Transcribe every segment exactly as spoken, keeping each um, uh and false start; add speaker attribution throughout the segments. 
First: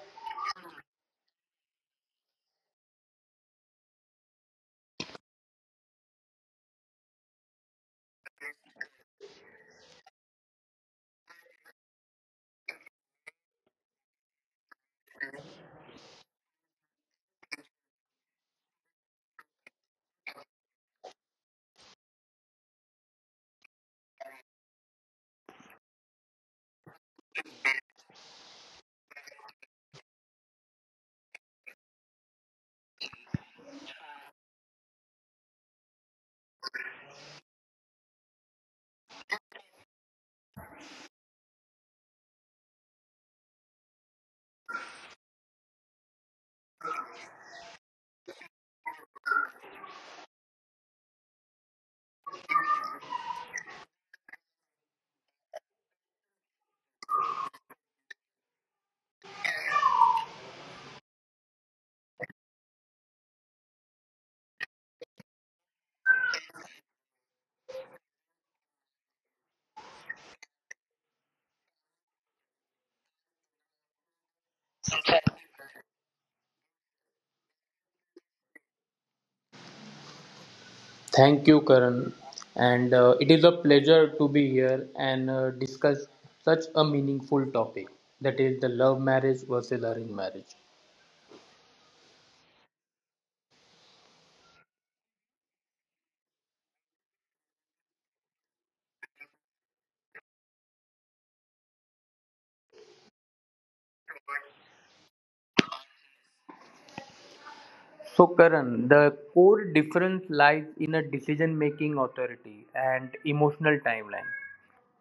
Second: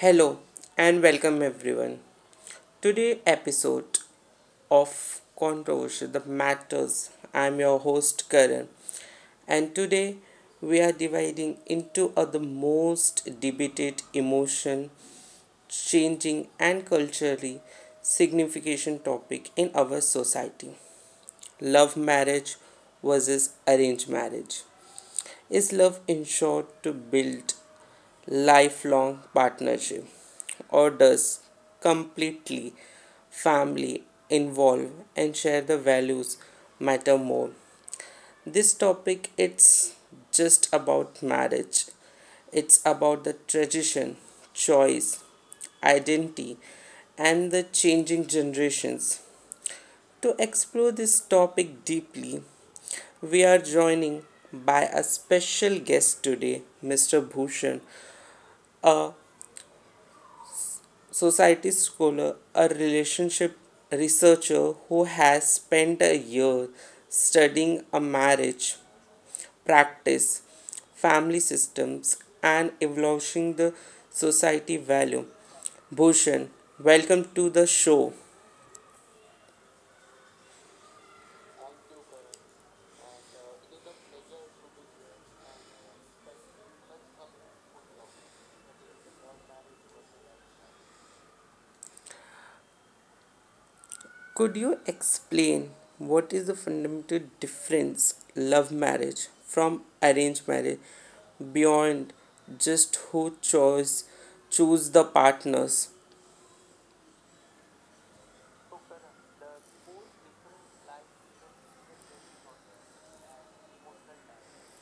Speaker 1: Hello and welcome everyone. Today episode of Controversial the Matters. I'm your host Karan, and today we are dividing into a, the most debated emotion changing and culturally significant topic in our society. Love marriage versus arranged marriage. Is love ensured to build lifelong partnership, or does completely family involve and share the values matter more? This topic it's just about marriage, it's about the tradition, choice, identity, and the changing generations. To explore this topic deeply, we are joining by a special guest today, Mister Bhushan, a society scholar, a relationship researcher who has spent a year studying a marriage, practice, family systems, and evolving the society value. Bhushan, welcome to the show.
Speaker 2: Thank you, Karan. And uh, It is a pleasure to be here and uh, discuss such a meaningful topic, that is the love marriage versus arranged marriage.
Speaker 1: Could you explain what is the fundamental difference love marriage from arranged marriage beyond just who chose choose the partners?
Speaker 2: So, Karan, the core difference lies in a decision making authority and emotional timeline.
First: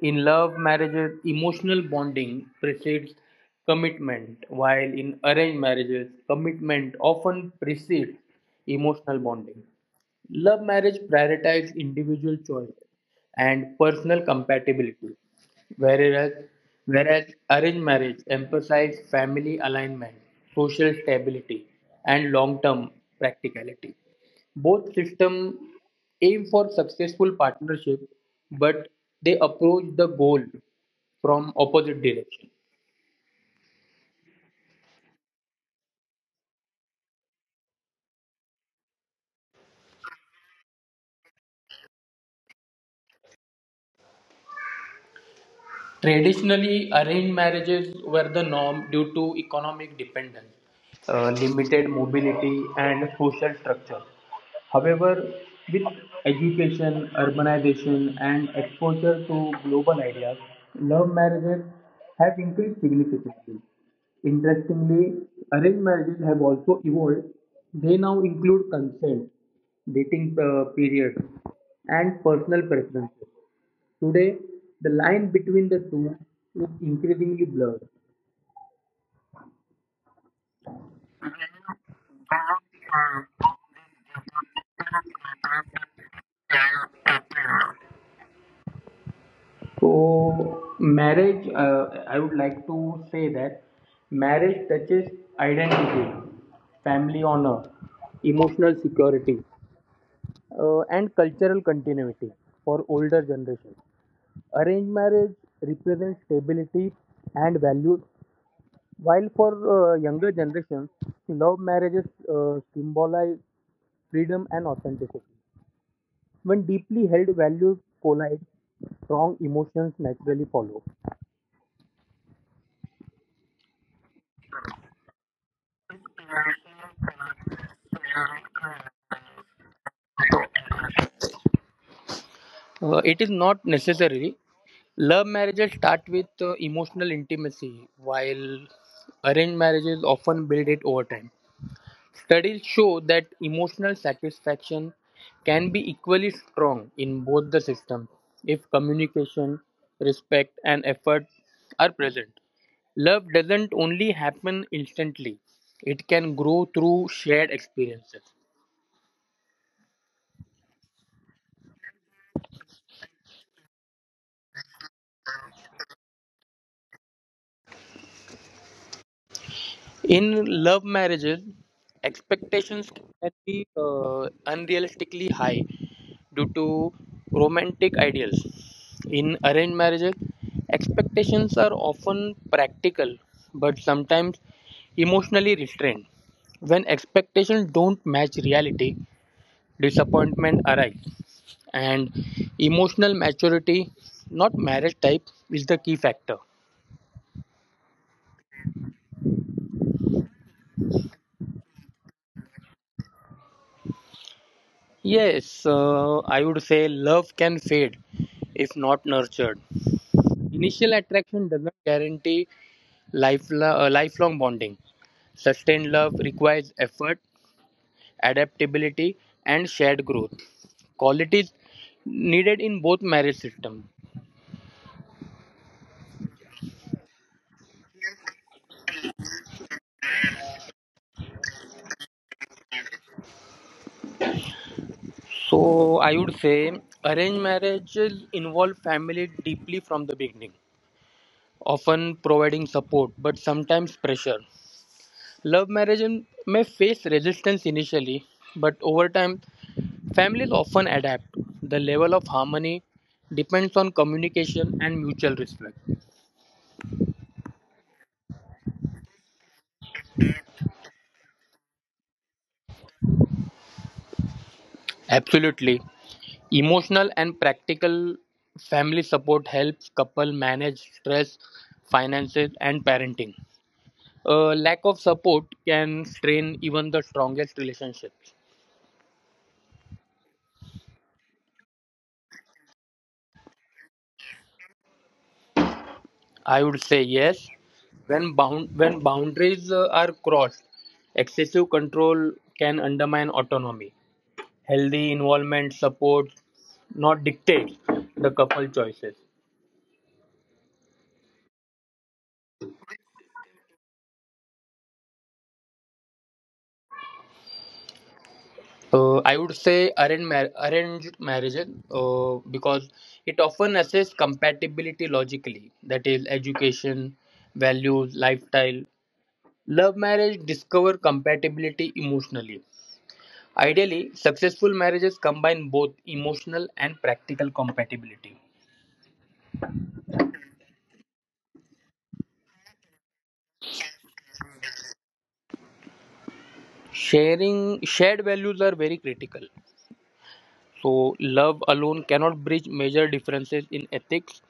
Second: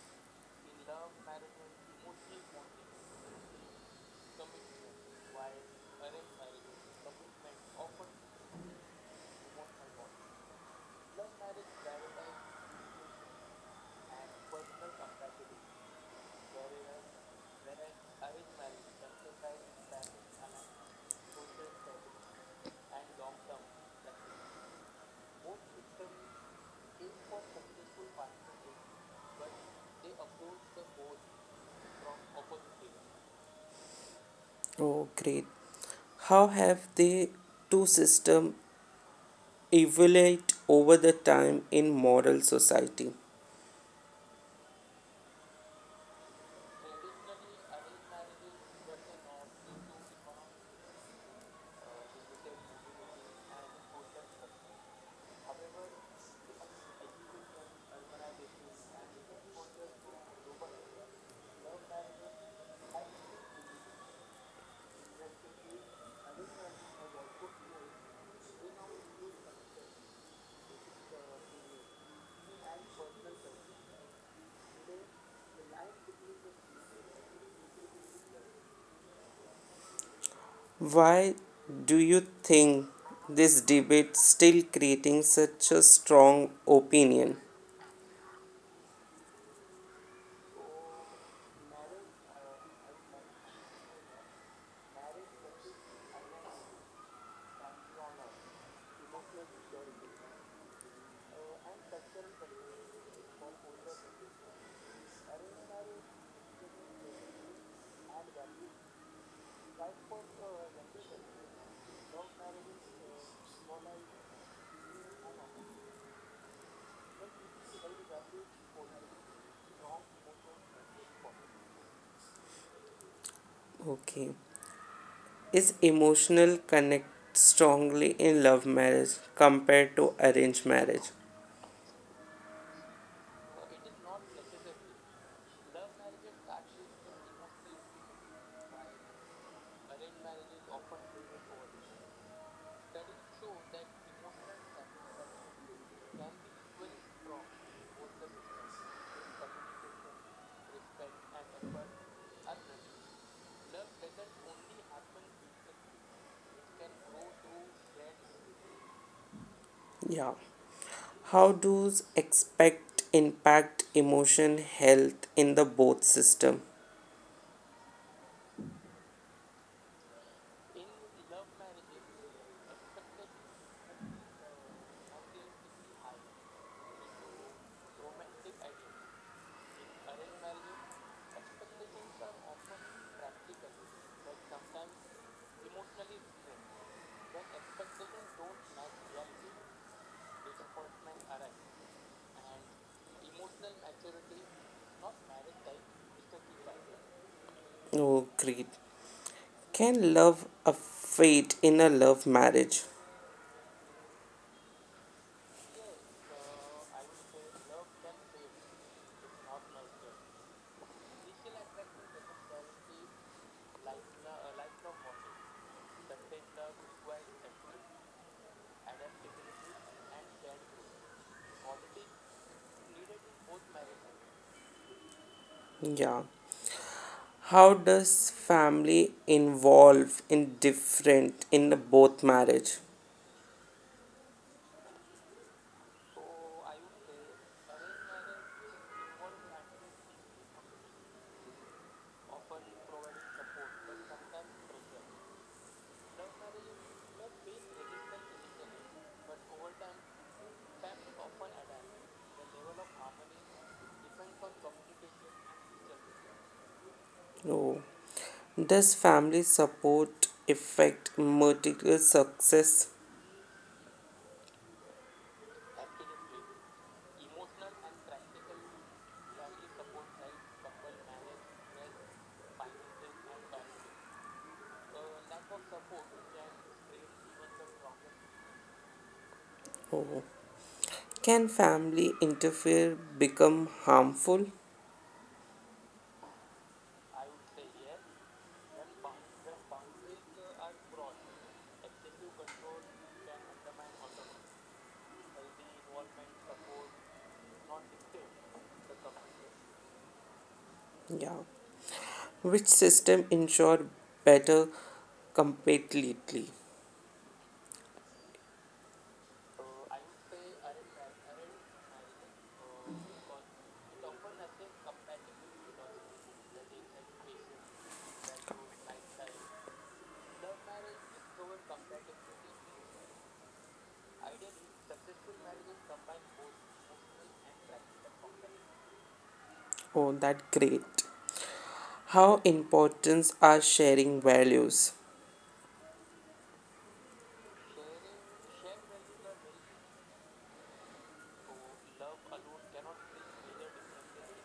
Speaker 2: In love marriages, emotional bonding precedes commitment, while in arranged marriages, commitment often precedes emotional bonding. Love marriage prioritizes individual choice and personal compatibility, whereas, whereas arranged marriage emphasizes family alignment, social stability, and long term practicality. Both systems aim for successful partnership, but they approach the goal from opposite direction.
Speaker 1: Oh, great. How have the two systems evolved over the time in moral society?
Speaker 2: Traditionally, arranged marriages were the norm due to economic dependence, uh, limited mobility, and social structure. However, with education, urbanization, and exposure to global ideas, love marriages have increased significantly. Interestingly, arranged marriages have also evolved. They now include consent, dating uh, periods, and personal preferences. Today, the line between the two is increasingly blurred.
Speaker 1: Why do you think this debate still creating such a strong opinion?
Speaker 2: So, marriage, uh, I would like to say that marriage touches identity, family honor, emotional security, uh, and cultural continuity for older generations. Arranged marriage represents stability and values, while for uh, younger generations, love marriages uh, symbolize freedom and authenticity. When deeply held values collide, strong emotions naturally follow.
Speaker 1: Okay. Is emotional connect strongly in love marriage compared to arranged marriage?
Speaker 2: Uh, it is not necessary. Love marriages start with uh, emotional intimacy, while arranged marriages often build it over time. Studies show that emotional satisfaction can be equally strong in both the systems if communication, respect, and effort are present. Love doesn't only happen instantly, it can grow through shared experiences.
Speaker 1: Yeah. How do expect impact emotion health in the both system?
Speaker 2: In love marriages, expectations can be uh, unrealistically high due to romantic ideals. In arranged marriages, expectations are often practical but sometimes emotionally restrained. When expectations don't match reality, disappointment arises, and emotional maturity, not marriage type, is the key factor.
Speaker 1: Oh, great. Can love affect in a love marriage?
Speaker 2: Yes, uh, I would say love can fade if not nurtured. Initial attraction doesn't guarantee life, uh, lifelong bonding. Sustained love requires effort, adaptability, and shared growth. Qualities needed in both marriage systems.
Speaker 1: Yeah. How does family involve in different in the both marriage?
Speaker 2: So I would say arranged marriages involve family deeply from the beginning, often providing support but sometimes pressure. Love marriage may face resistance initially, but over time families often adapt; the level of harmony depends on communication and mutual respect.
Speaker 1: Oh. Does family support affect material success?
Speaker 2: Absolutely. Emotional and practical family support helps couple manage stress, finances and parenting. A lack of support can strain even the strongest relationships.
Speaker 1: Oh. Can family interfere become harmful?
Speaker 2: I would say yes. When bound when boundaries uh, are crossed, excessive control can undermine autonomy. Healthy involvement supports, not dictates, the couple choices.
Speaker 1: Yeah. Which system ensure better completely?
Speaker 2: Uh, I would say arranged, mar- arranged marriages uh, because it often assesses compatibility logically, that is, education, values, lifestyle. Love marriage discover compatibility emotionally. Ideally, successful marriages combine both emotional and practical compatibility.
Speaker 1: Oh, that great. How important are sharing values?
Speaker 2: Sharing Shared values are very critical. So, love alone cannot bridge major differences in ethics,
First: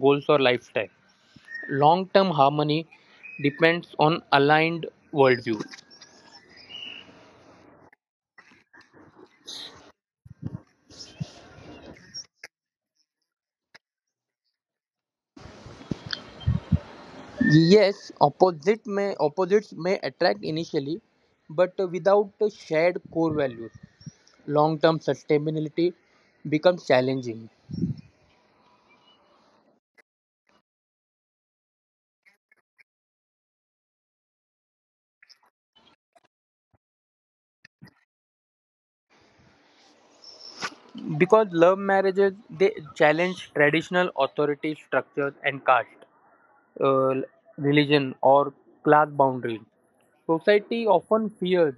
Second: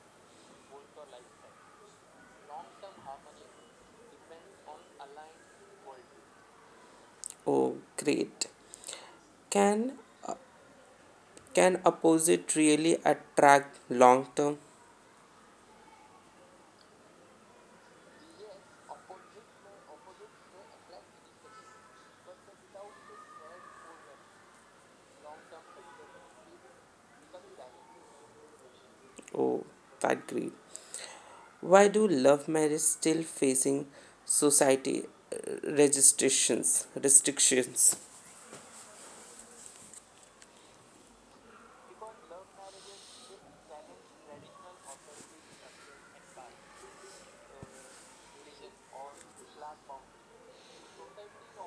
Speaker 2: goals, or lifestyle. Long term harmony depends on aligned worldviews.
Speaker 1: Oh, great. Can can opposite really attract long term?
Speaker 2: Yes, opposite may, opposites may attract initially, but without shared core values, long term sustainability becomes challenging.
Speaker 1: Oh, that great. Why do love marriage still facing society uh, registrations restrictions?
Speaker 2: Because love marriages they challenge traditional authority structures and caste, uh, religion, or class boundary. Society often fears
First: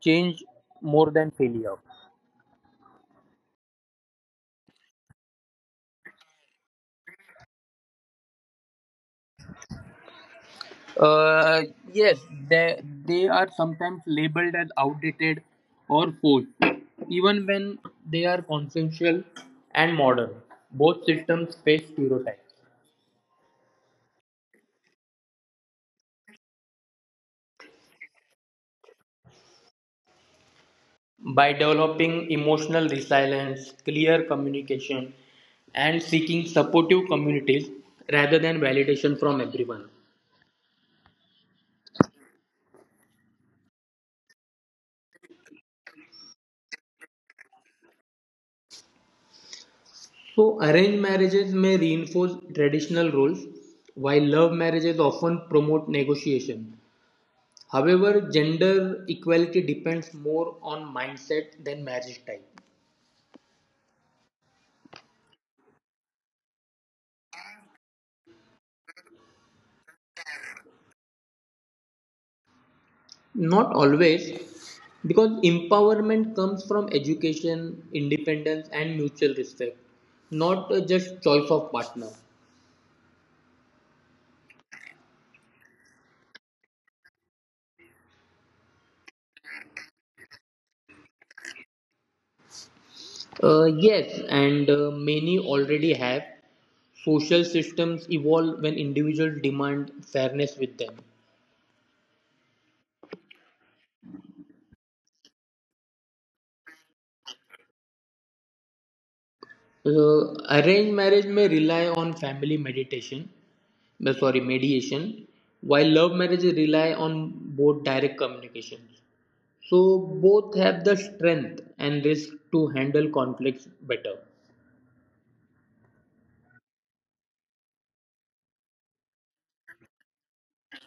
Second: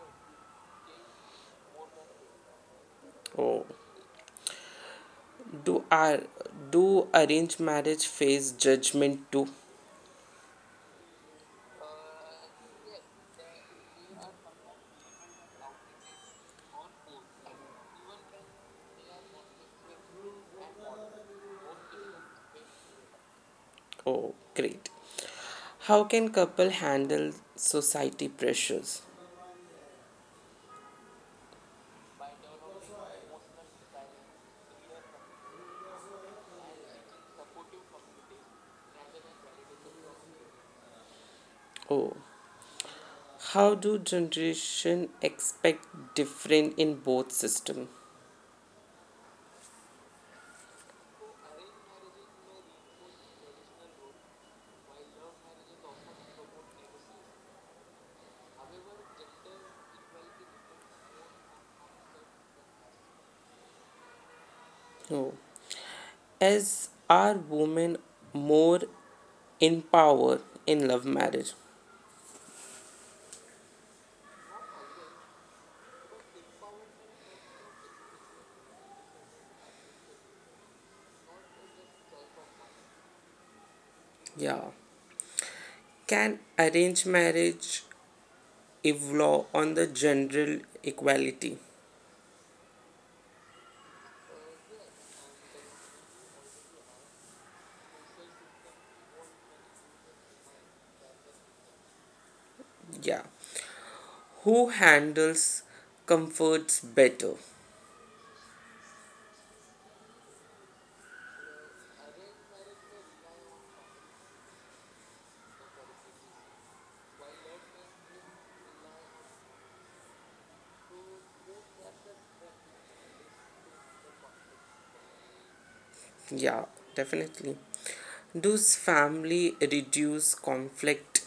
Speaker 2: change more than failure.
Speaker 1: Oh, do our do arranged marriage face judgment too?
Speaker 2: Uh, yes, they, they are sometimes labeled as outdated or forced, even when they are consensual and modern. Both systems face stereotypes.
Speaker 1: Oh, great. How can couple handle society pressures?
Speaker 2: By developing emotional resilience, clear communication, and seeking supportive communities rather than validation from everyone.
Speaker 1: Oh, how do generation expect different in both system?
Speaker 2: So, arranged marriages may reinforce traditional roles, while love marriages often promote negotiation. However, gender equality depends more on mindset than marriage type.
Speaker 1: Oh, as are women more in power in love marriage?
Speaker 2: Not always, because empowerment comes from education, independence, and mutual respect, not uh, just choice of partner.
Speaker 1: Yeah, can arranged marriage evolve on the general equality?
Speaker 2: Uh, yes, and uh, many already have. Social systems evolve when individuals demand fairness with them.
Speaker 1: Yeah, who handles comforts better?
Speaker 2: So, arranged marriage may rely on family meditation, no, sorry, mediation, while love marriage rely on both direct communications. So, both have the strength and risk to handle conflicts better.
Speaker 1: Yeah, definitely. Does family reduce conflict?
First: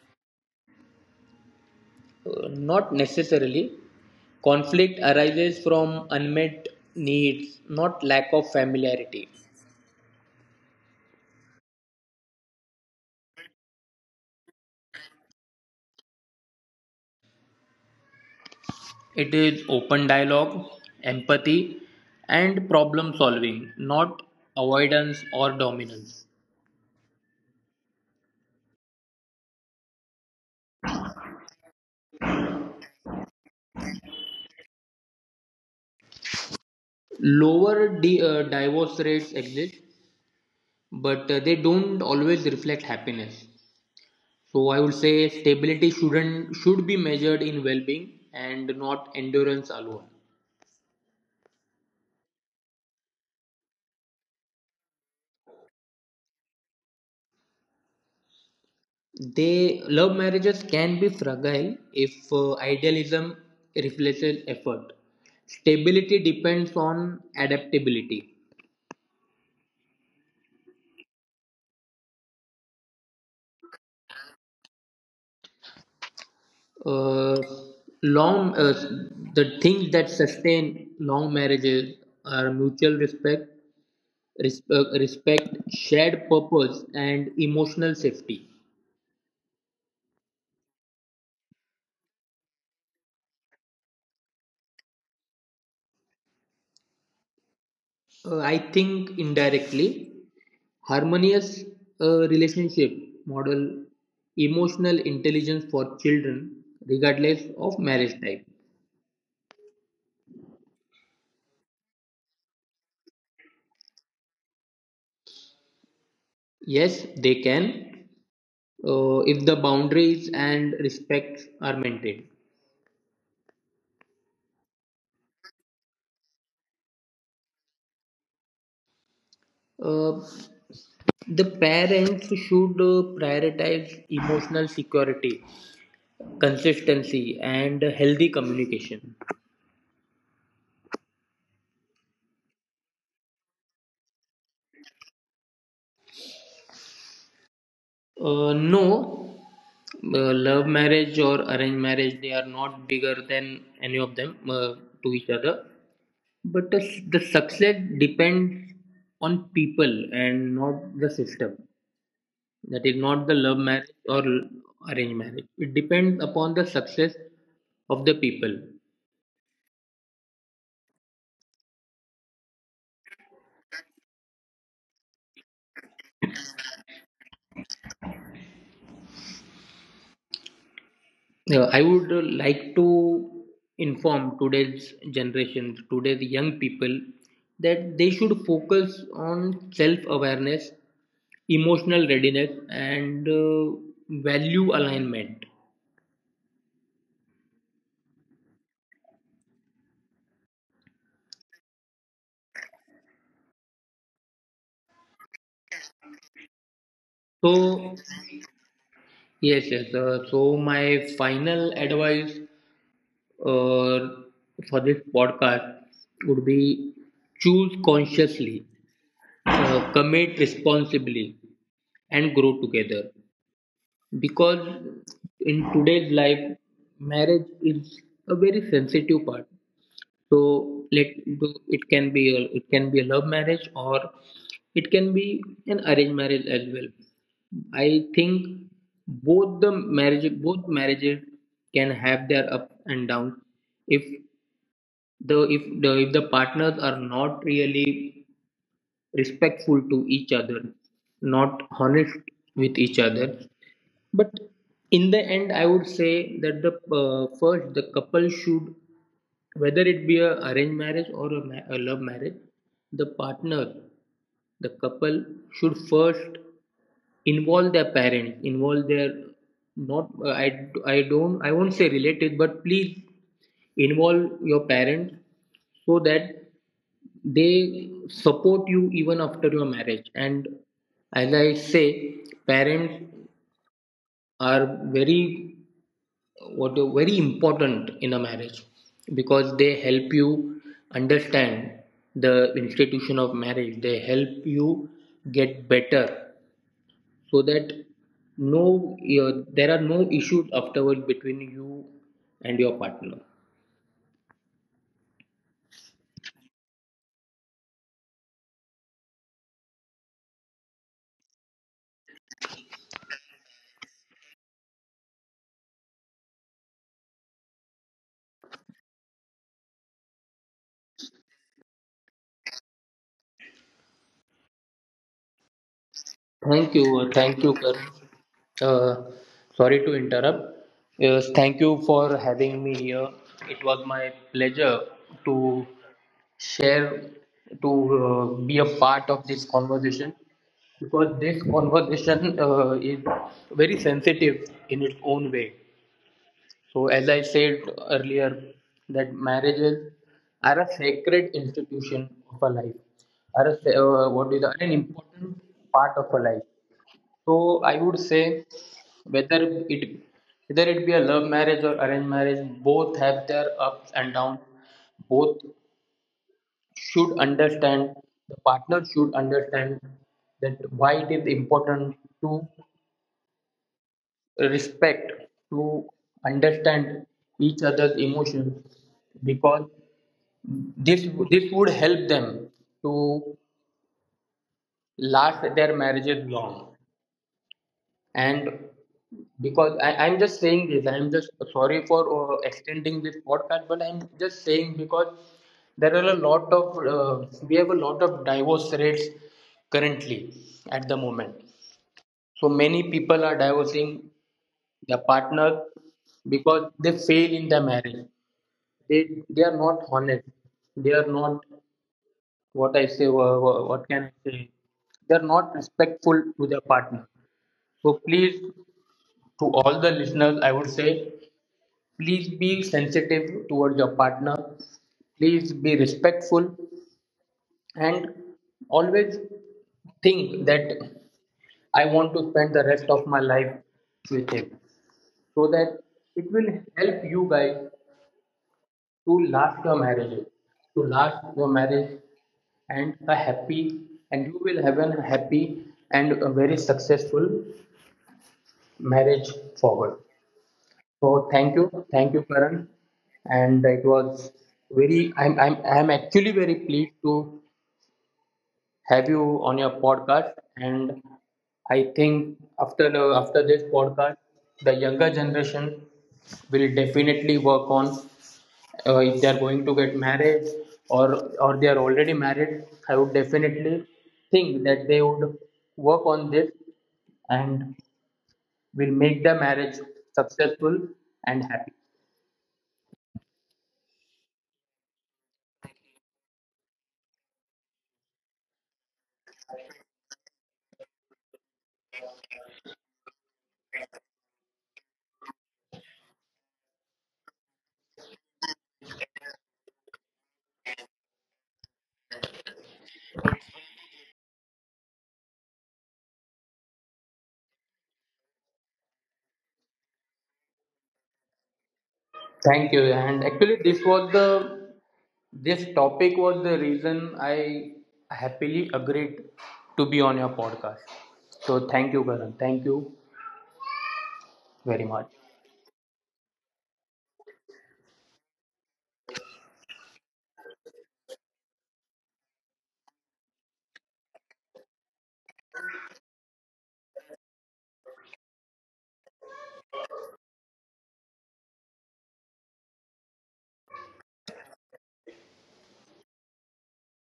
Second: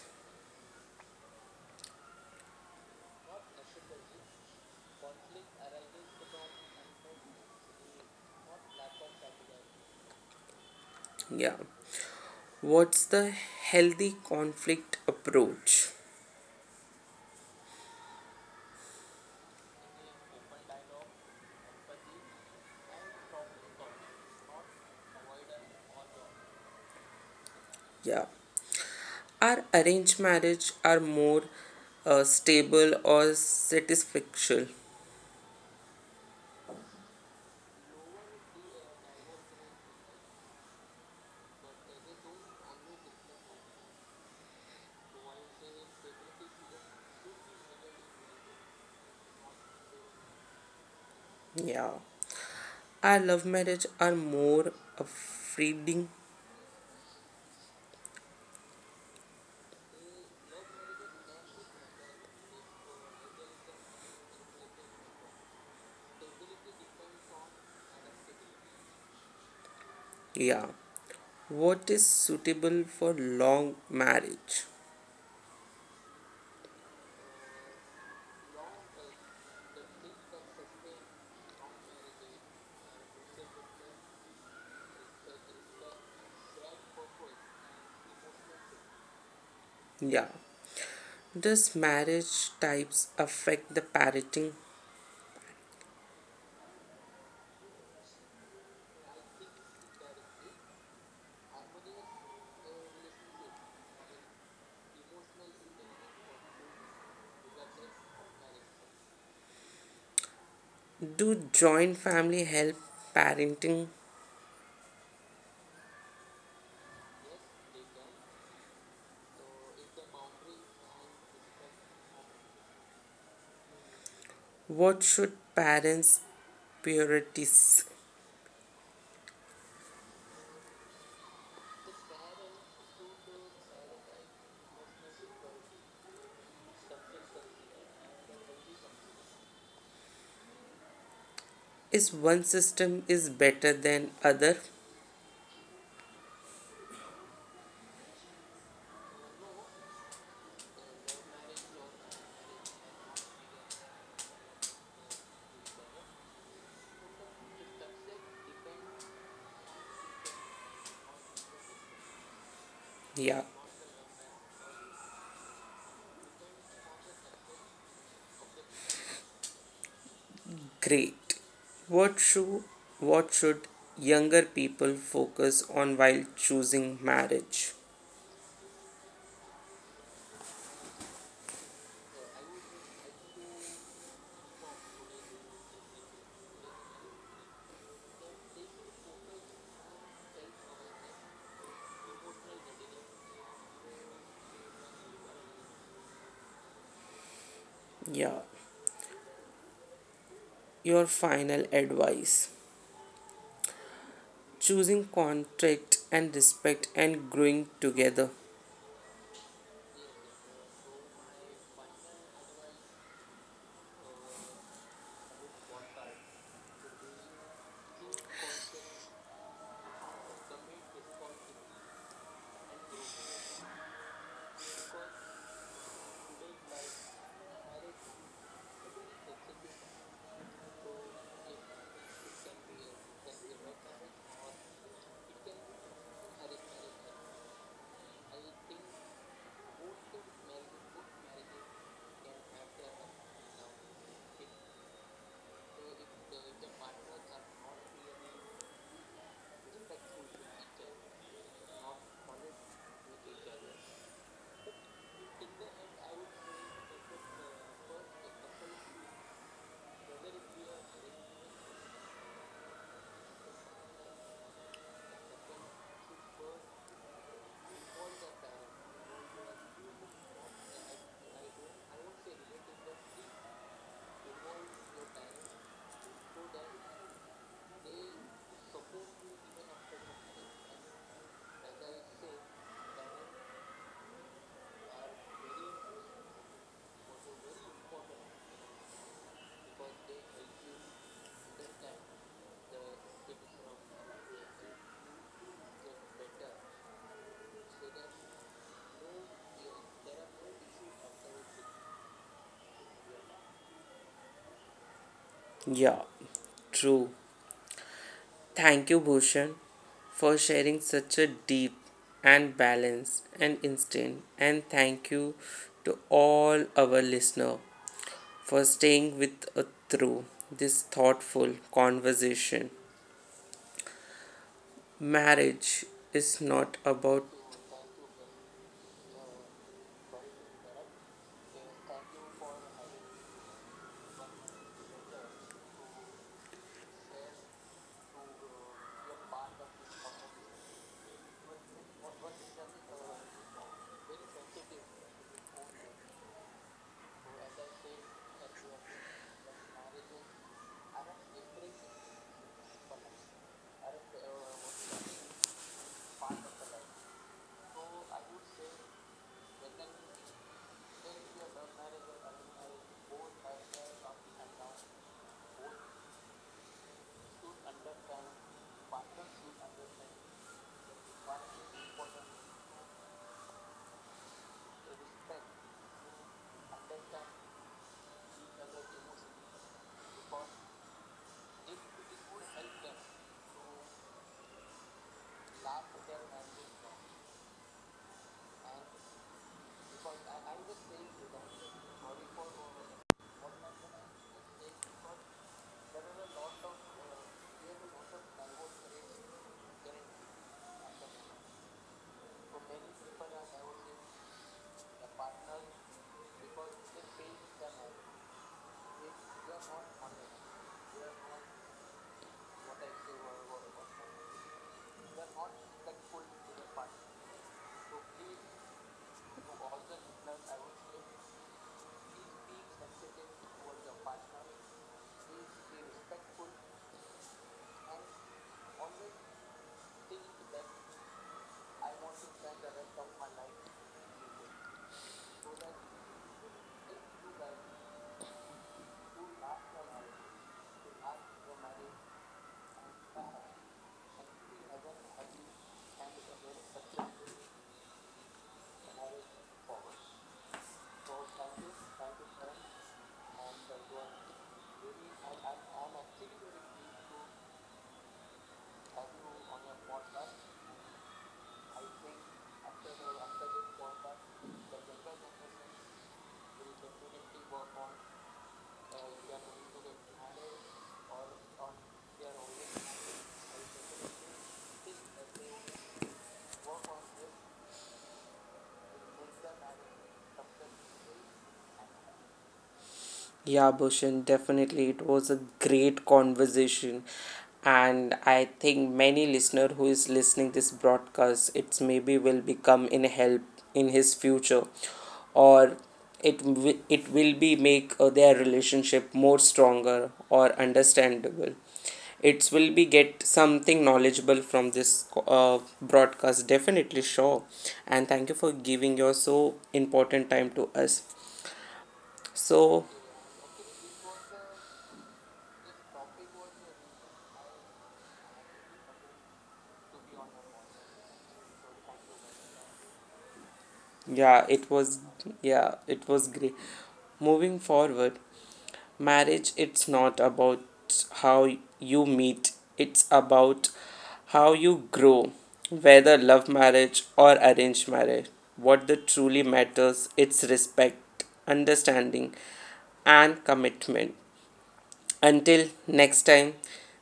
Speaker 2: Uh, not necessarily. Conflict arises from unmet needs, not lack of familiarity.
Speaker 1: Yeah, what's the healthy conflict approach?
Speaker 2: It is open dialogue, empathy, and problem solving, not avoidance or dominance.
Speaker 1: Yeah. Our arranged marriage are more uh, stable or satisfaction?
Speaker 2: Lower di- uh, divorce rates exist, but uh, they don't always reflect happiness. So I would say stability shouldn't should be measured in well-being and not endurance alone.
Speaker 1: Yeah. Our love marriage are more freeing?
Speaker 2: They Love marriages can be fragile if uh, idealism replaces effort. Stability depends on adaptability.
Speaker 1: Yeah. What is suitable for long marriage?
Speaker 2: Uh, long uh, The things that sustain long marriages are mutual respect Respe- respect, shared purpose, and emotional safety.
Speaker 1: Yeah. Does marriage types affect the parenting?
Speaker 2: Uh, I think indirectly, harmonious uh, relationship model emotional intelligence for children, regardless of marriage type.
Speaker 1: Do joint family help parenting?
Speaker 2: Yes, they can uh, if the boundaries and respects are maintained.
Speaker 1: What should parents prioritize?
Speaker 2: Uh, the parents should uh, prioritize emotional security, consistency, and healthy communication.
Speaker 1: Is one system is better than other?
Speaker 2: Uh, no, uh, love marriage or arranged marriage, they are not bigger than any of them uh, to each other. But the, the success depends on people and not the system. That is not the
Speaker 1: Yeah.
Speaker 2: love marriage or l- arranged marriage. It depends upon the success of the people.
Speaker 1: Great. What should what should younger people focus on while choosing marriage?
Speaker 2: Yeah, I would uh, like to inform today's generation, today's young people, that they should focus on self awareness emotional readiness and uh, value alignment.
Speaker 1: Yeah. Your final advice. Choosing contract and respect and growing
Speaker 2: so
Speaker 1: together.
Speaker 2: yes yes uh, so my final advice uh, for this podcast would be choose consciously, uh, commit responsibly and grow together, because in today's life marriage is a very sensitive part. So let do- it can be a, it can be a love marriage, or it can be an arranged marriage as well. I think both the marriage both marriages can have their up and down. If the if the if the partners are not really respectful to each other, not honest with each other, but in the end, I would say that the uh, first the couple should, whether it be a arranged marriage or a, ma- a love marriage, the partner, the couple should first involve their parents, involve their, not uh, I I don't, I won't say related, but please involve your parents, so that they support you even after your marriage. And as I say, parents are very what very important in a marriage because they help you understand the institution of marriage, they help you get better, so that no your, there are no issues afterwards between you and your partner.
Speaker 1: Yeah, true. Thank you Bhushan for sharing such a deep and balanced and instant, and thank you to all our listener for staying with us through this thoughtful conversation. Marriage is
Speaker 2: thank you
Speaker 1: not
Speaker 2: thank you
Speaker 1: about.
Speaker 2: Karan. Uh, Sorry to interrupt. Yes, thank you for having me here. It was my pleasure to share, to uh, be a part of this conversation, because this conversation uh, is very sensitive in its own way. So, as I said earlier, that marriages are a sacred institution of a life, are a, sa- uh, what is an important part of a life. So I would say whether it whether it be a love marriage or arranged marriage, both have their ups and downs. Both should understand the partner should understand that why it is important to respect, to understand each other's emotions, because this this would help them to last their marriages long. And because I, I'm just saying this, I'm just sorry for uh, extending this podcast, but I'm just saying because there are a lot of, uh, we have a lot of divorce rates currently at the moment. So many people are divorcing their partner because they fail in their marriage. They they are not honest. They are not what I say. wha- wha- What can I say? They are not respectful to their partner. So please, to all the listeners, I would say please be sensitive towards your partner, please be respectful, and always think that I want to spend the rest of my life with him, so that it will help you guys to last your marriages, to last your marriage and a happy, and you will have a happy and a very successful marriage forward. So thank you, thank you, Karan. And it was very. I'm I'm I'm actually very pleased to have you on your podcast. And I think after the, after this podcast, the younger generation will definitely work on, uh, if they are going to get married, or or they are already married. I would definitely think that they would work on this and will make the marriage successful and happy.
Speaker 1: Yeah, Bhushan, definitely. It was a great conversation. And I think many listener who is listening this broadcast, it's maybe will become in help in his future, or it wi- it will be make uh, their relationship more stronger or understandable. It will be get something knowledgeable from this uh, broadcast, definitely sure. And thank you for giving your so important time to us.
Speaker 2: Thank you.
Speaker 1: So.
Speaker 2: And actually, this was the this topic was the reason I happily agreed to be on your podcast. So thank you, Karan. Thank you
Speaker 1: Yeah, it
Speaker 2: very much.
Speaker 1: was. Yeah, it was great. Moving forward, marriage it's not about how you meet, it's about how you grow, whether love marriage or arranged marriage. What the truly matters, it's respect, understanding and commitment. Until next time,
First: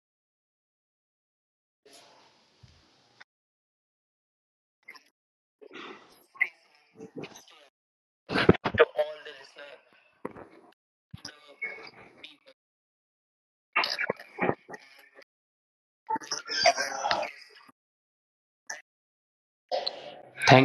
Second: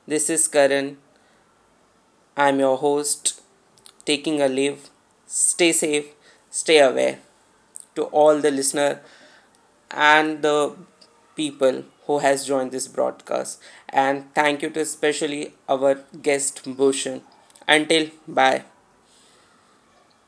Speaker 1: this is Karan. I'm your host taking a leave. Stay safe, stay aware. To all the listener, and the people who has joined this broadcast, and thank you to especially our guest Bhushan. Until bye.
Speaker 2: Thank